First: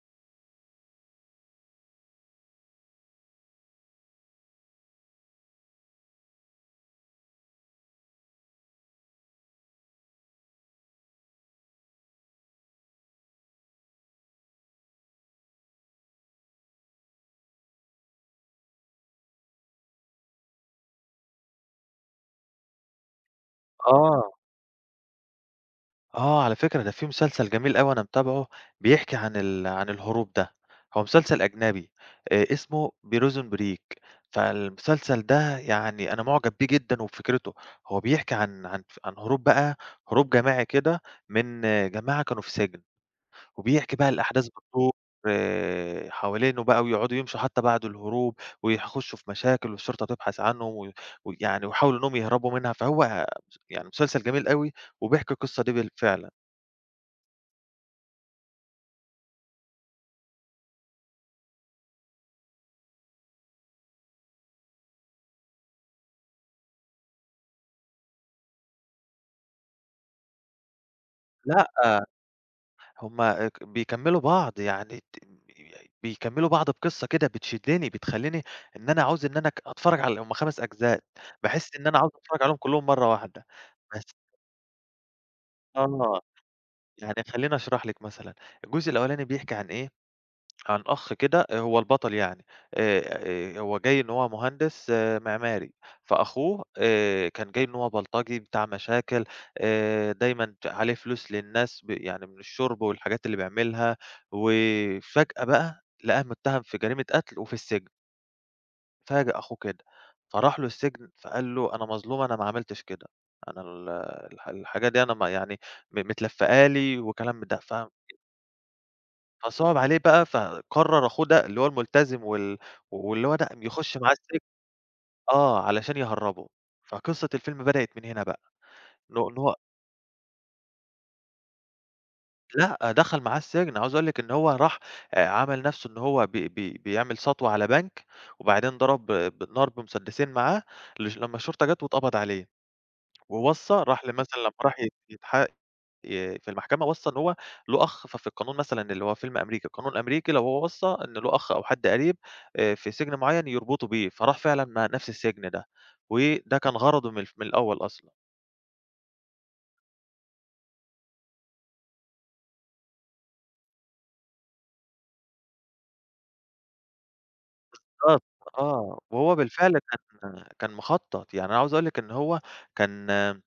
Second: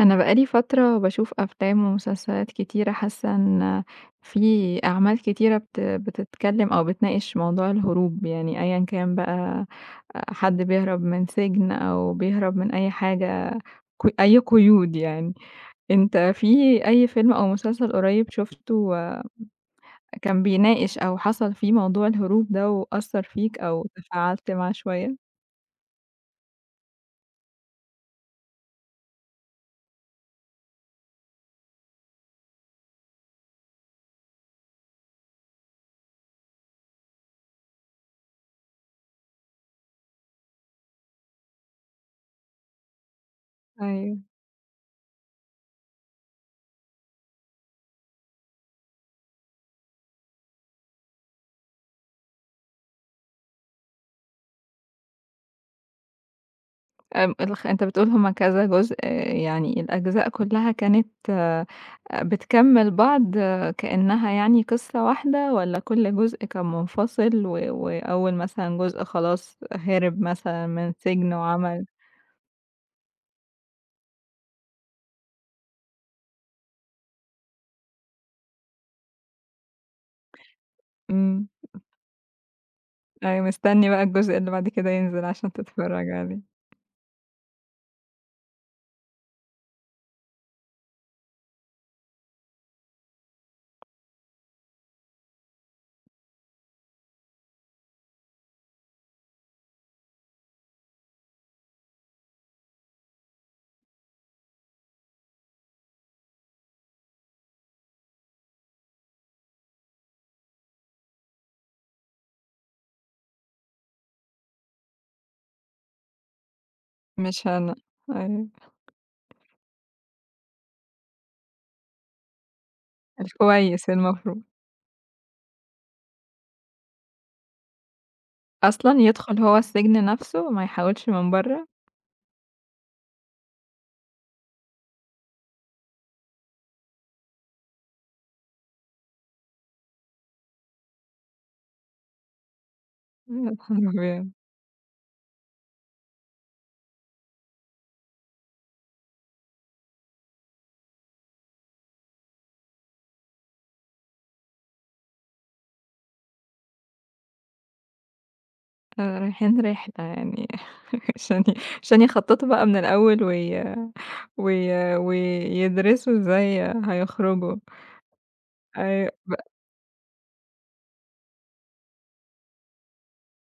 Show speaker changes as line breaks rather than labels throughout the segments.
أنا بقى لي فترة باشوف أفلام ومسلسلات كتيرة، حاسة إن في أعمال كتيرة بتتكلم أو بتناقش موضوع الهروب، يعني أيًا كان بقى حد بيهرب من سجن أو بيهرب من أي حاجة أي قيود يعني. أنت في أي فيلم أو مسلسل قريب شُفته كان بيناقش أو حصل فيه موضوع الهروب ده وأثّر فيك أو
آه،
تفاعلت معاه شوية؟
على فكرة ده في مسلسل جميل أوي أنا متابعه، بيحكي عن ال عن الهروب ده. هو مسلسل أجنبي، اسمه Prison Break. فالمسلسل ده يعني أنا مُعجب بيه جدًا وبفكرته. هو بيحكي عن عن ف عن هروب بقى، هروب جماعي كده من جماعة كانوا في سجن. وبيحكي بقى
أيوه.
الأحداث بتدور حوالينه بقى، ويقعدوا يمشوا حتى بعد الهروب، ويخشوا في مشاكل والشرطة تبحث عنهم و ويحاولوا إنهم يهربوا منها. فهو يعني مسلسل جميل أوي، وبيحكي القصة دي فعلًا.
آمم الخ أنت بتقول هُم كذا جزء، يعني الأجزاء كلّها كانت بتكمّل بعض، كإنّها يعني قصّة واحدة والّا كل جزء كان منفصل وأول مثلًا جزء خلاص هرب مثلًا من السجن وعمل.
لأ، هُم بيكمّلوا بعض، يعني ت بيكمّلوا بعض بقصة كده بتشدّني، بتخلّيني إن أنا عاوز إن أنا أتفرّج على هُم 5 أجزاء،
إمم.
باحس إن أنا عاوز أتفرّج عليهم كلّهم مرّة واحدة.
أيوه مستنّي
بس
بقى الجزء اللي بعد كده ينزل عشان تتفرّج
آه،
عليه.
يعني خلّيني أشرح لِك مثلًا، الجزء الأولاني بيحكي عن إيه، عن أخ كده، هو البطل يعني. آآ، هو جاي إن هو مهندس معماري، فأخوه كان جاي إن هو بلطجي بتاع مشاكل، دايمًا عليه فلوس للناس يعني من الشُرب والحاجات اللي بيعملها، وفجأة بقى لقاه متهم في جريمة قتل وفي السجن. فاجأ أخوه كده، فراح له السجن فقال له: "أنا مظلوم، أنا ما عملتش كده، أنا ال الح الحاجة دي أنا ما يعني م متلفقة لي" وكلام من
مش
ده.
هن أيوه.
فصَعَب عليه بقى، فقرّر أخوه ده اللي هو الملتزم واللي هو ده
الكويس
يخُش معاه السجن
المفروض.
علشان يهرّبه. فقصة الفيلم بدأت من هنا بقى،
أصلًا
إن هو إن
يدخُل
هو
هو السجن نَفْسه ما يحاولش من برّه؟
لأ، دخل معاه السجن. عاوز أقول لِك إن هو راح، عمل نَفْسه إن هو بي بي بيعمل سطوة على بنك، وبعدين ضرب بالنار بمسدسين معاه، لمّا الشرطة جات واتقبض عليه.
يا
ووصّى،
نهار
راح
أبيض!
مثلًا لمّا راح يت يتح ي في المحكمة وَصّى إن هو له أخ، ففي القانون مثلًا، اللي هو فيلم أمريكي، القانون الأمريكي لو هو وَصّى إن له أخ أو حد قريب في سجن معيّن يربطه بيه، فراح فعلًا ما نفس السجن ده، وده كان غرضه من الف من الأول أصلًا.
رايحين رحلة يعني. عشان ي عشان يخططوا بقى من الأول وي وي ويدرسوا إزاي هيخرجوا.
بالضبط.
أيوه
وهو بالفعل كان مخطط. يعني أنا عاوز أقول لِك إن هو كان،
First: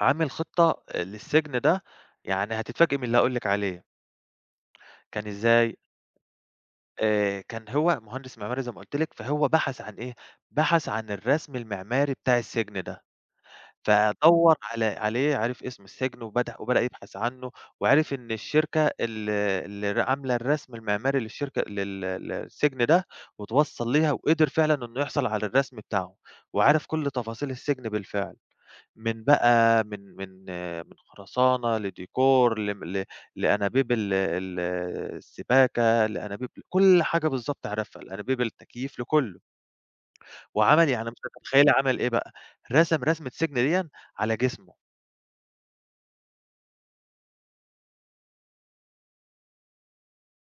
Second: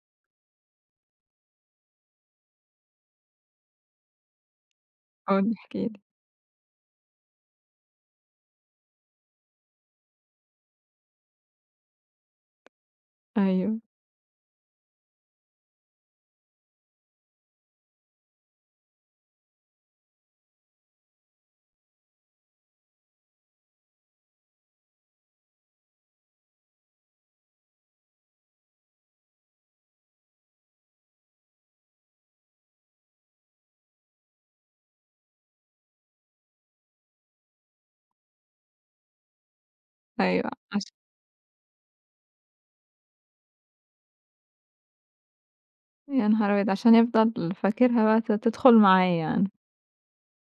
عامل خطة للسجن ده، يعني هتتفاجئي من اللي هاقول لِك عليه، كان إزاي؟
احكِ لي.
كان هو مهندس معماري زي ما قُلت لِك، فهو بحث عن إيه، بحث عن الرسم المعماري بتاع السجن ده.
أيوه،
فدوّر عليه، عرف اسم السجن وبدأ يبحث عنه، وعرف إن الشركة اللي عاملة الرسم المعماري للشركة لل للسجن ده، واتوصّل ليها وقدر فعلًا إنه يحصل على الرسم بتاعه، وعرف كل تفاصيل السجن بالفعل، من بقى من خرسانة لديكور لم ل لأنابيب ال ال السباكة، لأنابيب كل حاجة بالضبط عرفها، لأنابيب التكييف، لكُلّه.
أيوه
وعمل، يعني مش هتتخيّلي عمل إيه بقى، رسم رسمة سجن ديًا على جسمه.
يا نهار أبيض! عشان يفضل فاكرها بقى تدخل معاه يعني.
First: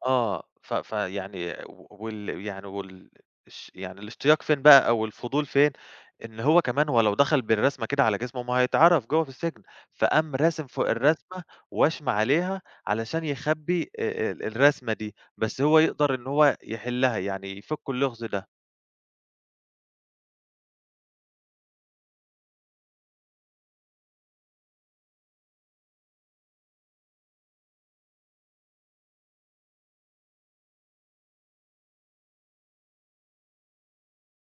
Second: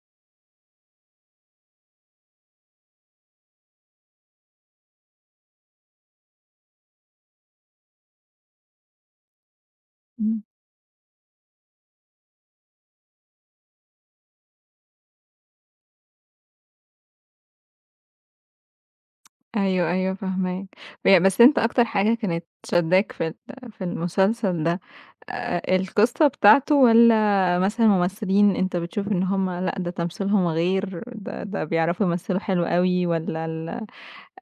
آه، ف فيعني و وال يعني وال الش يعني الاشتياق فين بقى أو الفضول فين، إن هو كمان، هو لو دخل بالرسمة كده على جسمه ما هيتعرف جوّه في السجن، فقام
إمم.
راسم فوق الرسمة وشْم عليها علشان يخبّي ال الرسمة دي، بس هو يقدر إن هو يحلّها، يعني يفُك اللغز ده.
أيوه، أيوه فاهماك. بس أنت أكتر حاجة كانت شدّاك في المسلسل ده، القصة بتاعته والّا مثلًا ممثلين أنت بتشوف إن هُم لأ، ده تمثيلهم غير، ده بيعرفوا يمثلوا حلو أوي، والّا ال آه،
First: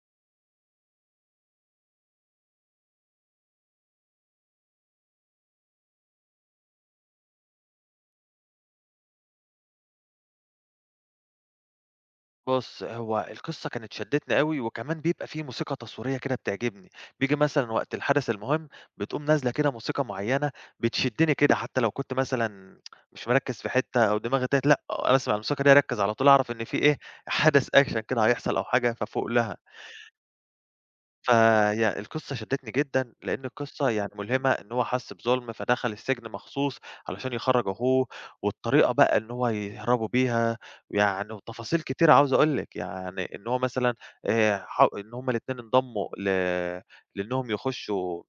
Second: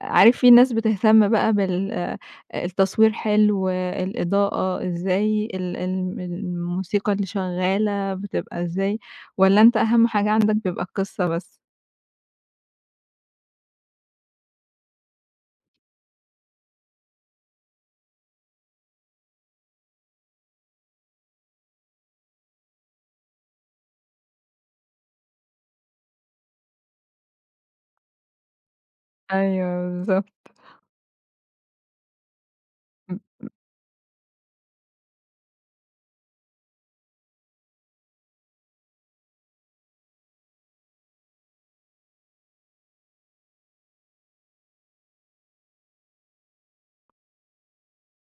عارف في ناس بتهتم بقى بال آه، التصوير حلو، الإضاءة إزاي، ال ال الموسيقى اللي شغّالة بتبقى إزاي، والّا أنت أهم حاجة عندك بيبقى القصة بس؟
بُص، هو القصة كانت شدّتني أوي، وكمان بيبقى في موسيقى تصويرية كده بتعجبني. بييجي مثلًا وقت الحدث المهم، بتقوم نازلة كده موسيقى معيّنة بتشدّني كده، حتى لو كنت مثلًا مش مركّز في حتّة أو دماغي تاهت، لأ، أسمع الموسيقى دي أركّز على طول، أعرف إن في إيه، حدث أكشن كده هيحصل أو حاجة فافوق لها.
أيوه بالضبط.
فهي القصة شدّتني جدًا،
إمم،
لإن القصة يعني ملهمة، إن هو حَس بظُلم فدخل السجن مخصوص علشان يخرّج أخوه، والطريقة بقى إن هو يهربوا بيها. ويعني وتفاصيل كتيرة عاوز أقول لِك، يعني إن هو مثلًا ح إن هُم الاتنين انضموا لإنّهم يخشّوا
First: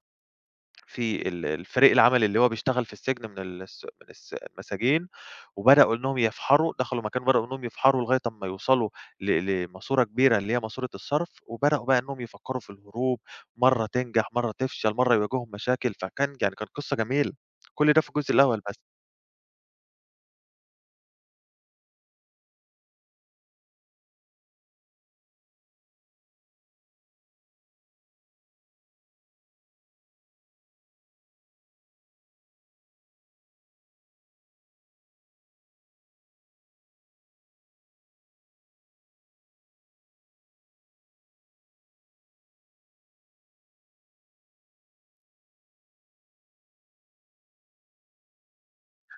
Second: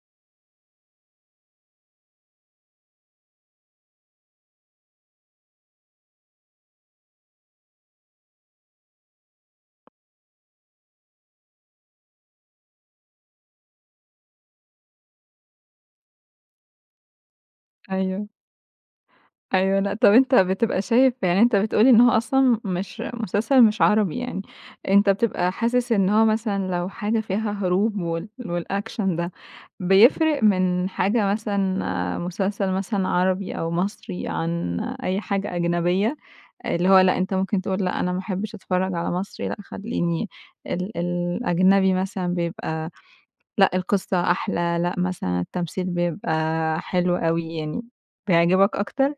في الفريق العمل اللي هو بيشتغل في السجن من الس من الس المساجين، وبدأوا إنهم يفحروا، دخلوا مكان وبدأوا إنهم يفحروا لغاية أمّا يوصلوا لماسورة كبيرة اللي هي ماسورة الصرف، وبدأوا بقى إنهم يفكّروا في الهروب. مرّة تنجح، مرّة تفشل، مرّة يواجههم مشاكل، فكان يعني كانت قصة جميلة. كل ده في
أيوه.
الجزء الأول بس.
أيوه، لأ، طب أنت بتبقى شايف، يعني أنت بتقول لي إن هو أصلًا مش مسلسل مش عربي يعني، أنت بتبقى حاسس إن هو مثلًا لو حاجة فيها هروب والأكشن ده، بيفرق من حاجة مثلًا، مسلسل مثلًا عربي أو مصري عن أي حاجة أجنبية؟ اللي هو لأ، أنت ممكن تقول لأ، أنا ما احبش أتفرّج على مصري، لأ، خلّيني الأجنبي مثلًا بيبقى، لأ، القصة أحلى، لأ، مثلًا التمثيل بيبقى حلو أوي يعني، بيعجبك أكتر؟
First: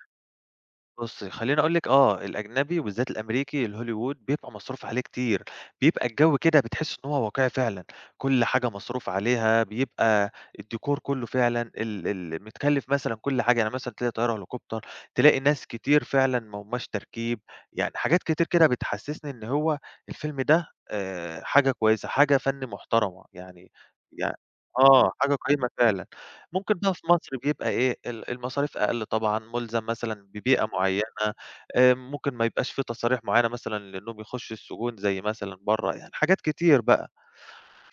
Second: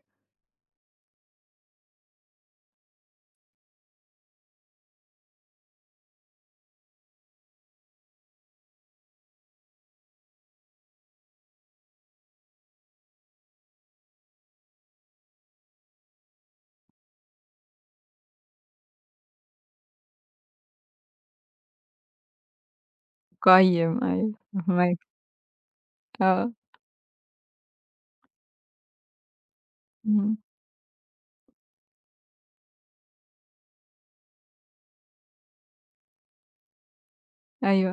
بُصّي، خلّيني أقول لِك، الأجنبي وبالذات الأمريكي الhollywood بيبقى مصروف عليه كتير، بيبقى الجو كده بتحسّي إن هو واقعي فعلًا، كل حاجة مصروف عليها. بيبقى الديكور كُلّه فعلًا ال ال متكلّف، مثلًا كل حاجة، يعني مثلًا تلاقي طيارة هليكوبتر، تلاقي ناس كتير فعلًا ما هماش تركيب. يعني حاجات كتير كده بتحسّسني إن هو الفيلم ده، حاجة كويسة، حاجة فَن محترمة، يعني
قيّم،
يع
أيوه، فاهماك.
آه، حاجة قيمة فعلًا.
آه،
ممكن بقى في مصر بيبقى إيه، المصاريف أقل طبعًا، مُلزم مثلًا
اهم،
ببيئة معيّنة، ممكن ما يبقاش في تصاريح معيّنة مثلًا لإنهم يخشوا السجون زي مثلًا برّه. يعني حاجات كتير بقى.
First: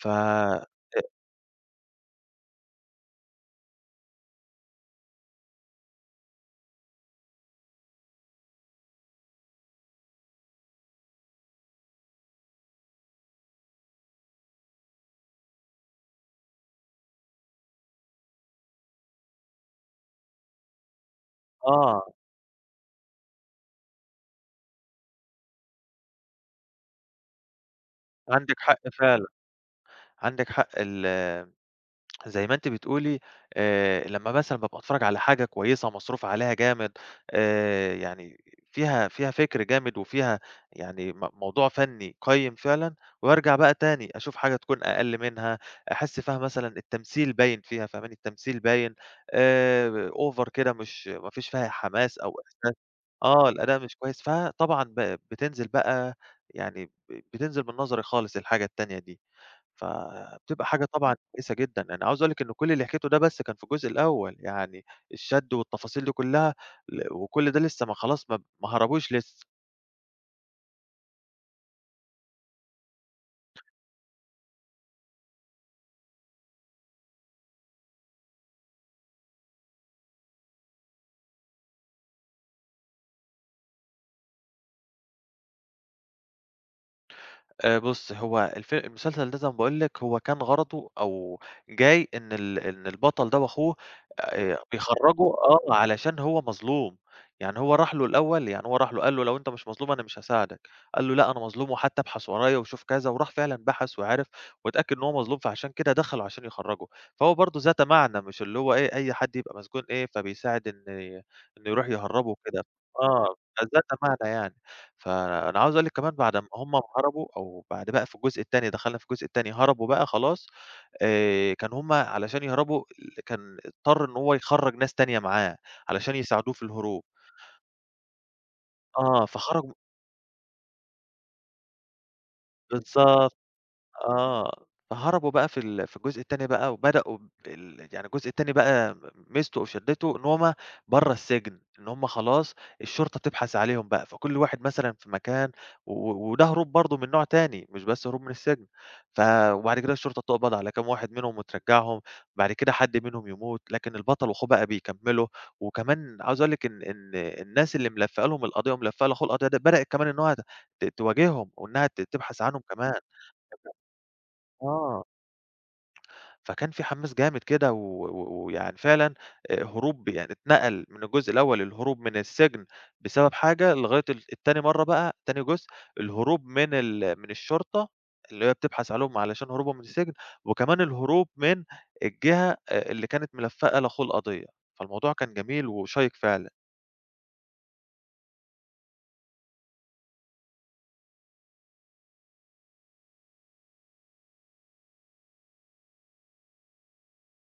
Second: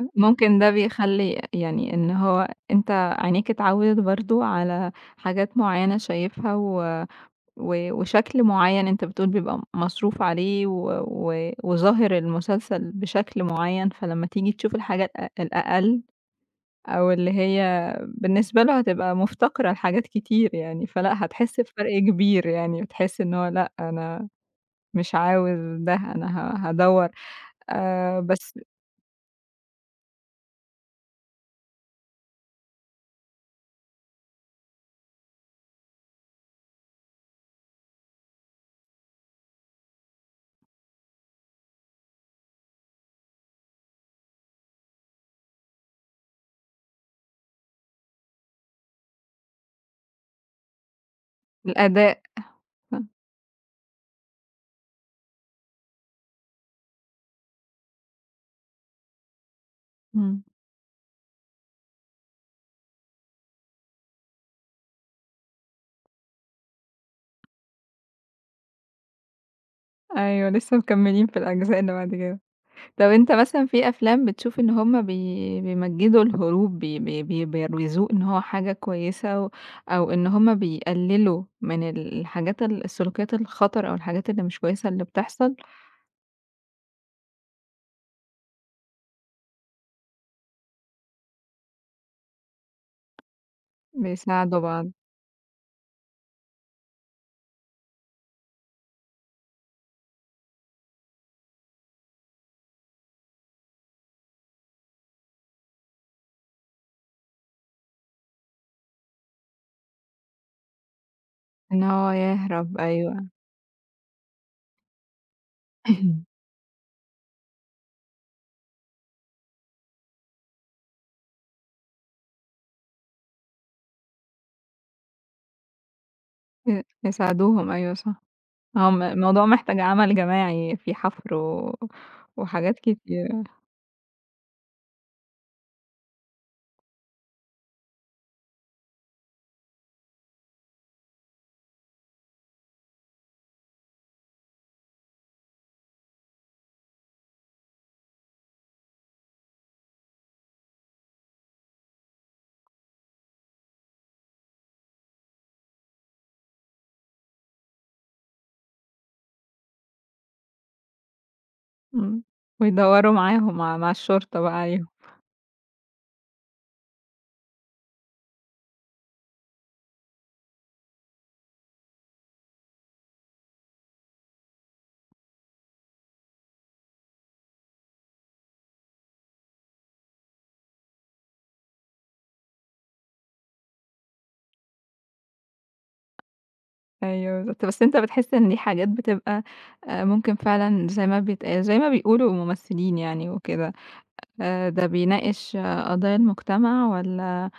ف
ممكن ده بيخلّي يعني إن هو أنت عينيك اتعوّدت برضه على حاجات معيّنة شايفها، و و وشكل معيّن أنت بتقول بيبقى مصروف عليه، و و وظاهر المسلسل بشكل معيّن، فلمّا تيجي تشوف الحاجة الأقل أو اللي هي بالنسبة له هتبقى مفتقرة لحاجات كتير يعني، فلأ هتحس بفرق
آه،
كبير يعني، بتحس إن هو لأ أنا مش عاوز ده، أنا هادوّر، بس.
عندِك حق فعلًا، عندِك حق. زي ما أنتِ بتقولي، لمّا مثلًا بابقى أتفرّج على حاجة كويسة مصروف عليها جامد، يعني فيها فِكر جامد وفيها يعني موضوع فني قيّم فعلًا، وارجع بقى تاني أشوف حاجة تكون أقل منها، أحس فيها مثلًا التمثيل باين، فيها فاهماني، التمثيل باين over كده، مش ما فيش فيها حماس
الأداء.
أو إحساس، الأداء مش كويس. فطبعًا ب بتنزل بقى يعني ب بتنزل من نظري خالص الحاجة التانية دي.
إمم.
فبتبقى حاجة طبعًا كويسة جدًا. أنا عاوز أقول لِك إن كل اللي حكيته ده بس كان في الجزء الأول، يعني الشد والتفاصيل دي كلها، وكل ده لسه، ما خلاص ما هربوش لسه.
أيوه لسه مكمّلين في الأجزاء اللي بعد كده. طب أنت مثلًا في أفلام بتشوف إن هم بيمجّدوا الهروب، بي بي بي بيروجوه إن هو حاجة كويسة، و أو إن هم بيقللوا من الحاجات السلوكيات الخطر أو الحاجات اللي مش كويسة اللي بتحصل.
بُص، هو المسلسل ده زي ما باقول لِك هو كان غرضه أو جاي إن إن البطل ده وأخوه
بيساعدوا بعض.
بيخرّجوا، علشان هو مظلوم. يعني هو راح له الأول، يعني هو راح له قال له: "لو أنت مش مظلوم أنا مش هاساعدك." قال له: "لأ، أنا مظلوم، وحتى ابحث ورايا وشوف كذا." وراح فعلًا بحث وعرف واتأكد إن هو مظلوم، فعشان كده دخله عشان يخرّجه. فهو برضه ذات معنى، مش اللي هو إيه، أي حد يبقى مسجون إيه، فبيساعد إنه
إن
يروح
هو
يهرّبه وكده.
يهرب، أيوه.
آه، ذات معنى يعني. فأنا عاوز أقول لِك كمان بعد ما هم هربوا، أو بعد بقى في الجزء التاني، دخلنا في الجزء التاني، هربوا بقى خلاص. كان هم علشان يهربوا كان اضطر إن هو يخرّج ناس تانية معاه علشان يساعدوه في الهروب.
يساعدوهم، أيوه صح. هو م
آه،
الموضوع
فخرج
محتاج عمل جماعي في حفر و وحاجات
بالضبط.
كتيرة.
فهربوا بقى في ال في الجزء التاني بقى، وبدأوا يعني الجزء التاني بقى ميزته أو شدّته إن هُم برّه السجن، إن هُم خلاص الشرطة بتبحث عليهم بقى، فكل واحد مثلًا في مكان، وده هروب برضه من نوع تاني، مش بس هروب من السجن. ف وبعد كده الشرطة بتقبض على كام واحد منهم وترجّعهم، بعد كده حد منهم يموت، لكن البطل وأخوه بقى بيكمّلوا. وكمان عاوز أقول لِك إن الناس اللي ملفّقة لهم القضية وملفّقة لأخوه القضية ده بدأت كمان إن هو تواجههم، وإنها
إمم،
تبحث عنهم كمان.
ويدوّروا معاهم مع الشرطة بقى عليهم.
آه. فكان في حماس جامد كده و و ويعني فعلًا هروب، يعني اتنقل من الجزء الأول الهروب من السجن بسبب حاجة، لغاية التاني، مرّة بقى تاني جزء الهروب من ال من الشرطة اللي هي بتبحث عليهم علشان هروبهم من السجن، وكمان الهروب من الجهة اللي كانت ملفّقة لأخوه القضية. فالموضوع كان جميل وشيّق فعلًا.
أيوه بالضبط، بس أنت بتحس إن دي حاجات بتبقى، ممكن فعلًا زي ما بيقولوا الممثلين يعني وكده، ده بيناقش، قضايا المجتمع، والّا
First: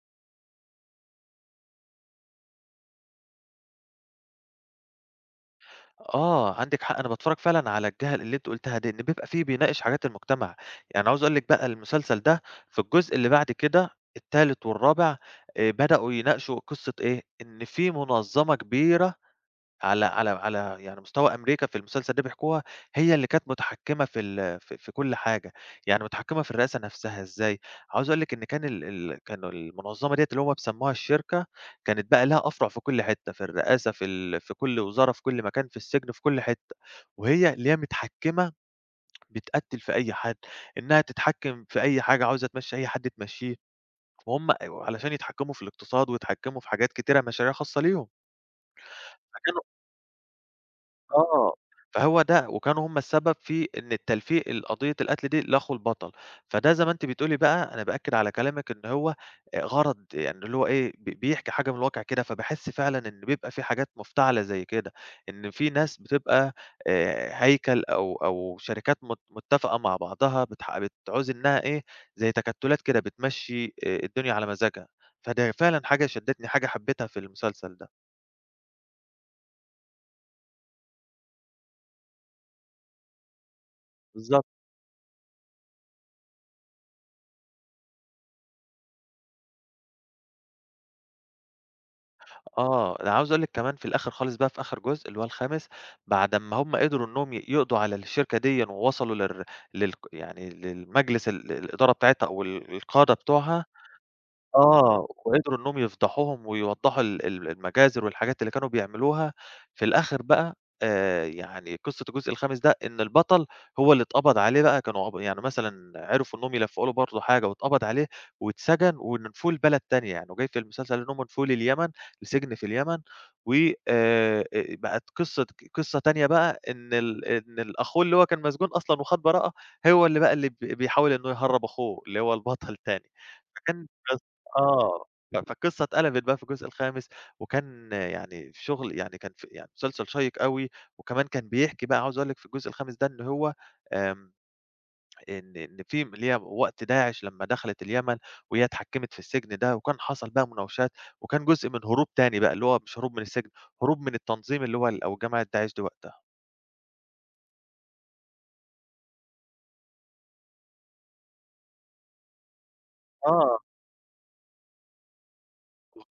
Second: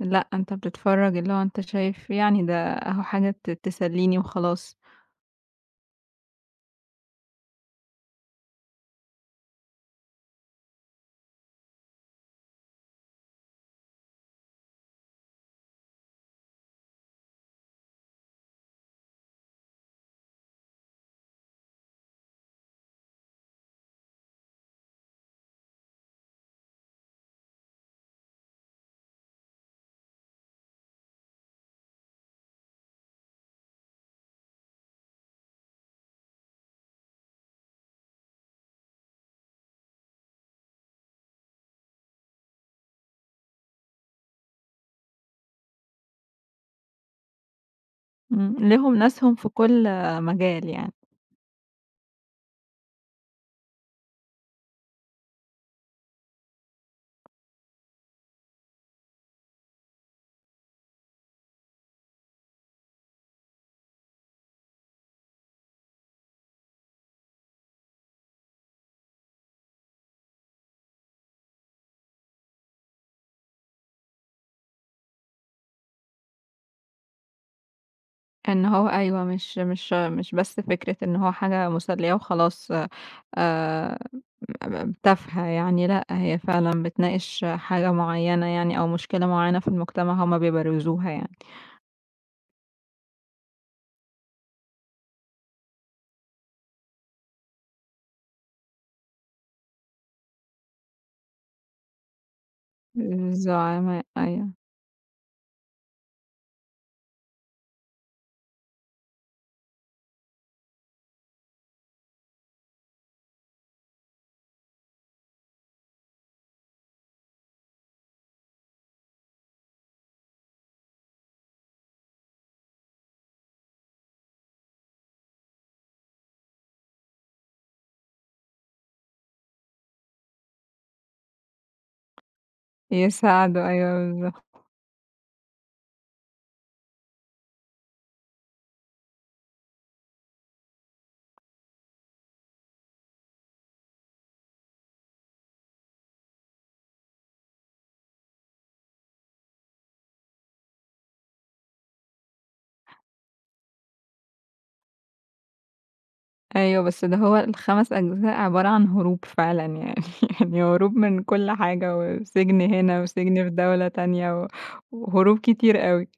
لأ، أنت بتتفرج، اللي هو أنت شايف يعني ده أهو حاجة تسليني وخلاص.
عندِك حق. أنا باتفرّج فعلًا على الجهة اللي أنتِ قُلتيها دي، إن بيبقى في بيناقش حاجات المجتمع. يعني عاوز أقول لِك بقى المسلسل ده في الجزء اللي بعد كده، التالت والرابع، بدأوا يناقشوا قصة إيه، إن في منظمة كبيرة على يعني مستوى أمريكا في المسلسل ده بيحكوها، هي اللي كانت متحكمة في ال في في كل حاجة. يعني متحكمة في الرئاسة نفسها إزاي. عاوز أقول لِك إن كان ال ال كانوا المنظمة ديّة اللي هُم بيسموها الشركة، كانت بقى لها أفرع في كل حتة، في الرئاسة في ال في كل وزارة، في كل مكان، في السجن، في كل حتة، وهي اللي هي متحكمة، بتقتّل في أي حد، إنها تتحكم في أي حاجة، عاوزة تمشّي أي حد تمشّيه. وهُم علشان يتحكموا في الاقتصاد ويتحكموا في حاجات كتيرة، مشاريع خاصة ليهم.
إمم، ليهم ناسهم في
فكانوا
كل مجال يعني.
آه، فهو ده، وكانوا هم السبب في إن التلفيق، قضية القتل دي لأخو البطل. فده زي ما أنتِ بتقولي بقى، أنا بأكد على كلامِك إن هو غرض، يعني اللي هو إيه، بيحكي حاجة من الواقع كده. فباحس فعلًا إن بيبقى في حاجات مفتعلة زي كده، إن في ناس بتبقى هيكل أو شركات متفقة مع بعضها بتعوز إنها إيه، زي تكتلات كده بتمشّي الدنيا على مزاجها. فده فعلًا حاجة شدّتني، حاجة حبيتها في المسلسل ده.
إن هو أيوه، مش مش مش بس فكرة إن هو حاجة مسلية وخلاص، آآ
بالضبط.
م تافهة يعني، لأ هي فعلًا بتناقش حاجة معيّنة يعني أو مشكلة معيّنة في المجتمع هُم بيبرزوها يعني.
أنا عاوز أقول لِك كمان في الآخر خالص بقى، في آخر جزء اللي هو الخامس، بعد أمّا هُم قدروا إنّهم يقضوا على الشركة ديًا، ووصلوا للر للق يعني للمجلس الإدارة بتاعتها أو القادة بتوعها.
الزعماء، أيوه.
وقدروا إنّهم يفضحوهم ويوضّحوا ال ال المجازر والحاجات اللي كانوا بيعملوها. في الآخر بقى، يعني قصة الجزء الخامس ده إن البطل هو اللي اتقبض عليه بقى، كانوا عب يعني مثلًا عرفوا إنّهم يلفّقوا له برضه حاجة، واتقبض عليه واتسجن ونفوه لبلد تانية. يعني وجاي في المسلسل إنّهم نفوه لليمن، لسجن في اليمن. و بقت قصة، قصة تانية بقى، إن ال إن الأخوه اللي هو كان مسجون أصلًا وخَد براءة، هو اللي بقى اللي بيحاول إنه يهرّب أخوه اللي هو البطل تاني.
يساعدوا،
فكان
أيوه بالضبط.
آه، ف فالقصة اتقلبت بقى في الجزء الخامس. وكان، يعني شغل، يعني كان يعني مسلسل شيّق أوي. وكمان كان بيحكي بقى، عاوز أقول لِك في الجزء الخامس ده إن هو آمم، إن في اللي هي وقت داعش لمّا دخلت اليمن، وهي اتحكمت في السجن ده، وكان حصل بقى مناوشات. وكان جزء من هروب تاني بقى، اللي هو مش هروب من السجن، هروب من التنظيم اللي هو أو جماعة داعش دي وقتها.
أيوه، بس ده هو الـ5 أجزاء عبارة عن هروب فعلًا يعني. يعني هروب من كل حاجة، وسجن هنا وسجن في
آه.
دولة تانية، وهروب كتير أوي.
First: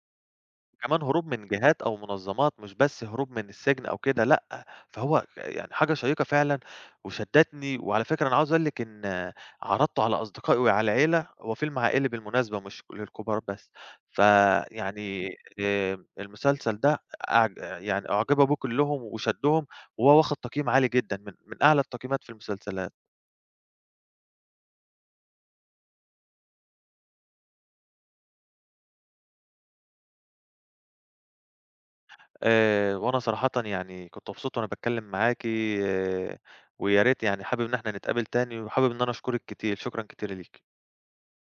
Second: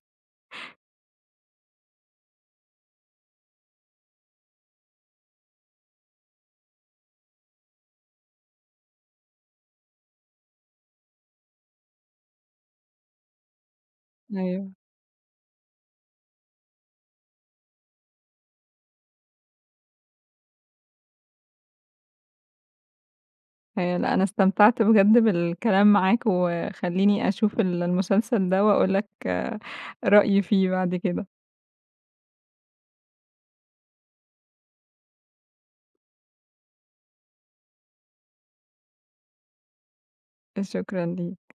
كمان هروب من جهات أو منظمات، مش بس هروب من السجن أو كده، لأ. فهو يعني حاجة شيّقة فعلًا وشدّتني. وعلى فكرة أنا عاوز أقول لِك إن عرضته على أصدقائي وعلى العيلة، هو فيلم عائلي بالمناسبة، مش للكبار بس.
أيوه.
فيعني المسلسل ده يعني أُعجب بيه كلّهم وشدّهم، وهو واخد تقييم عالي جدًا، من أعلى التقييمات في المسلسلات.
لأ، أنا استمتعت بجد بالكلام معاك، وخلّيني أشوف المسلسل ده وأقول لك رأيي فيه بعد كده.
وأنا صراحةً يعني كنت مبسوط وأنا باتكلم معاكِ. ويا ريت يعني، حابب إن إحنا نتقابل تاني، وحابب إن أنا أشكرِك كتير. شكرًا كتير ليكِ.
شكرًا ليك.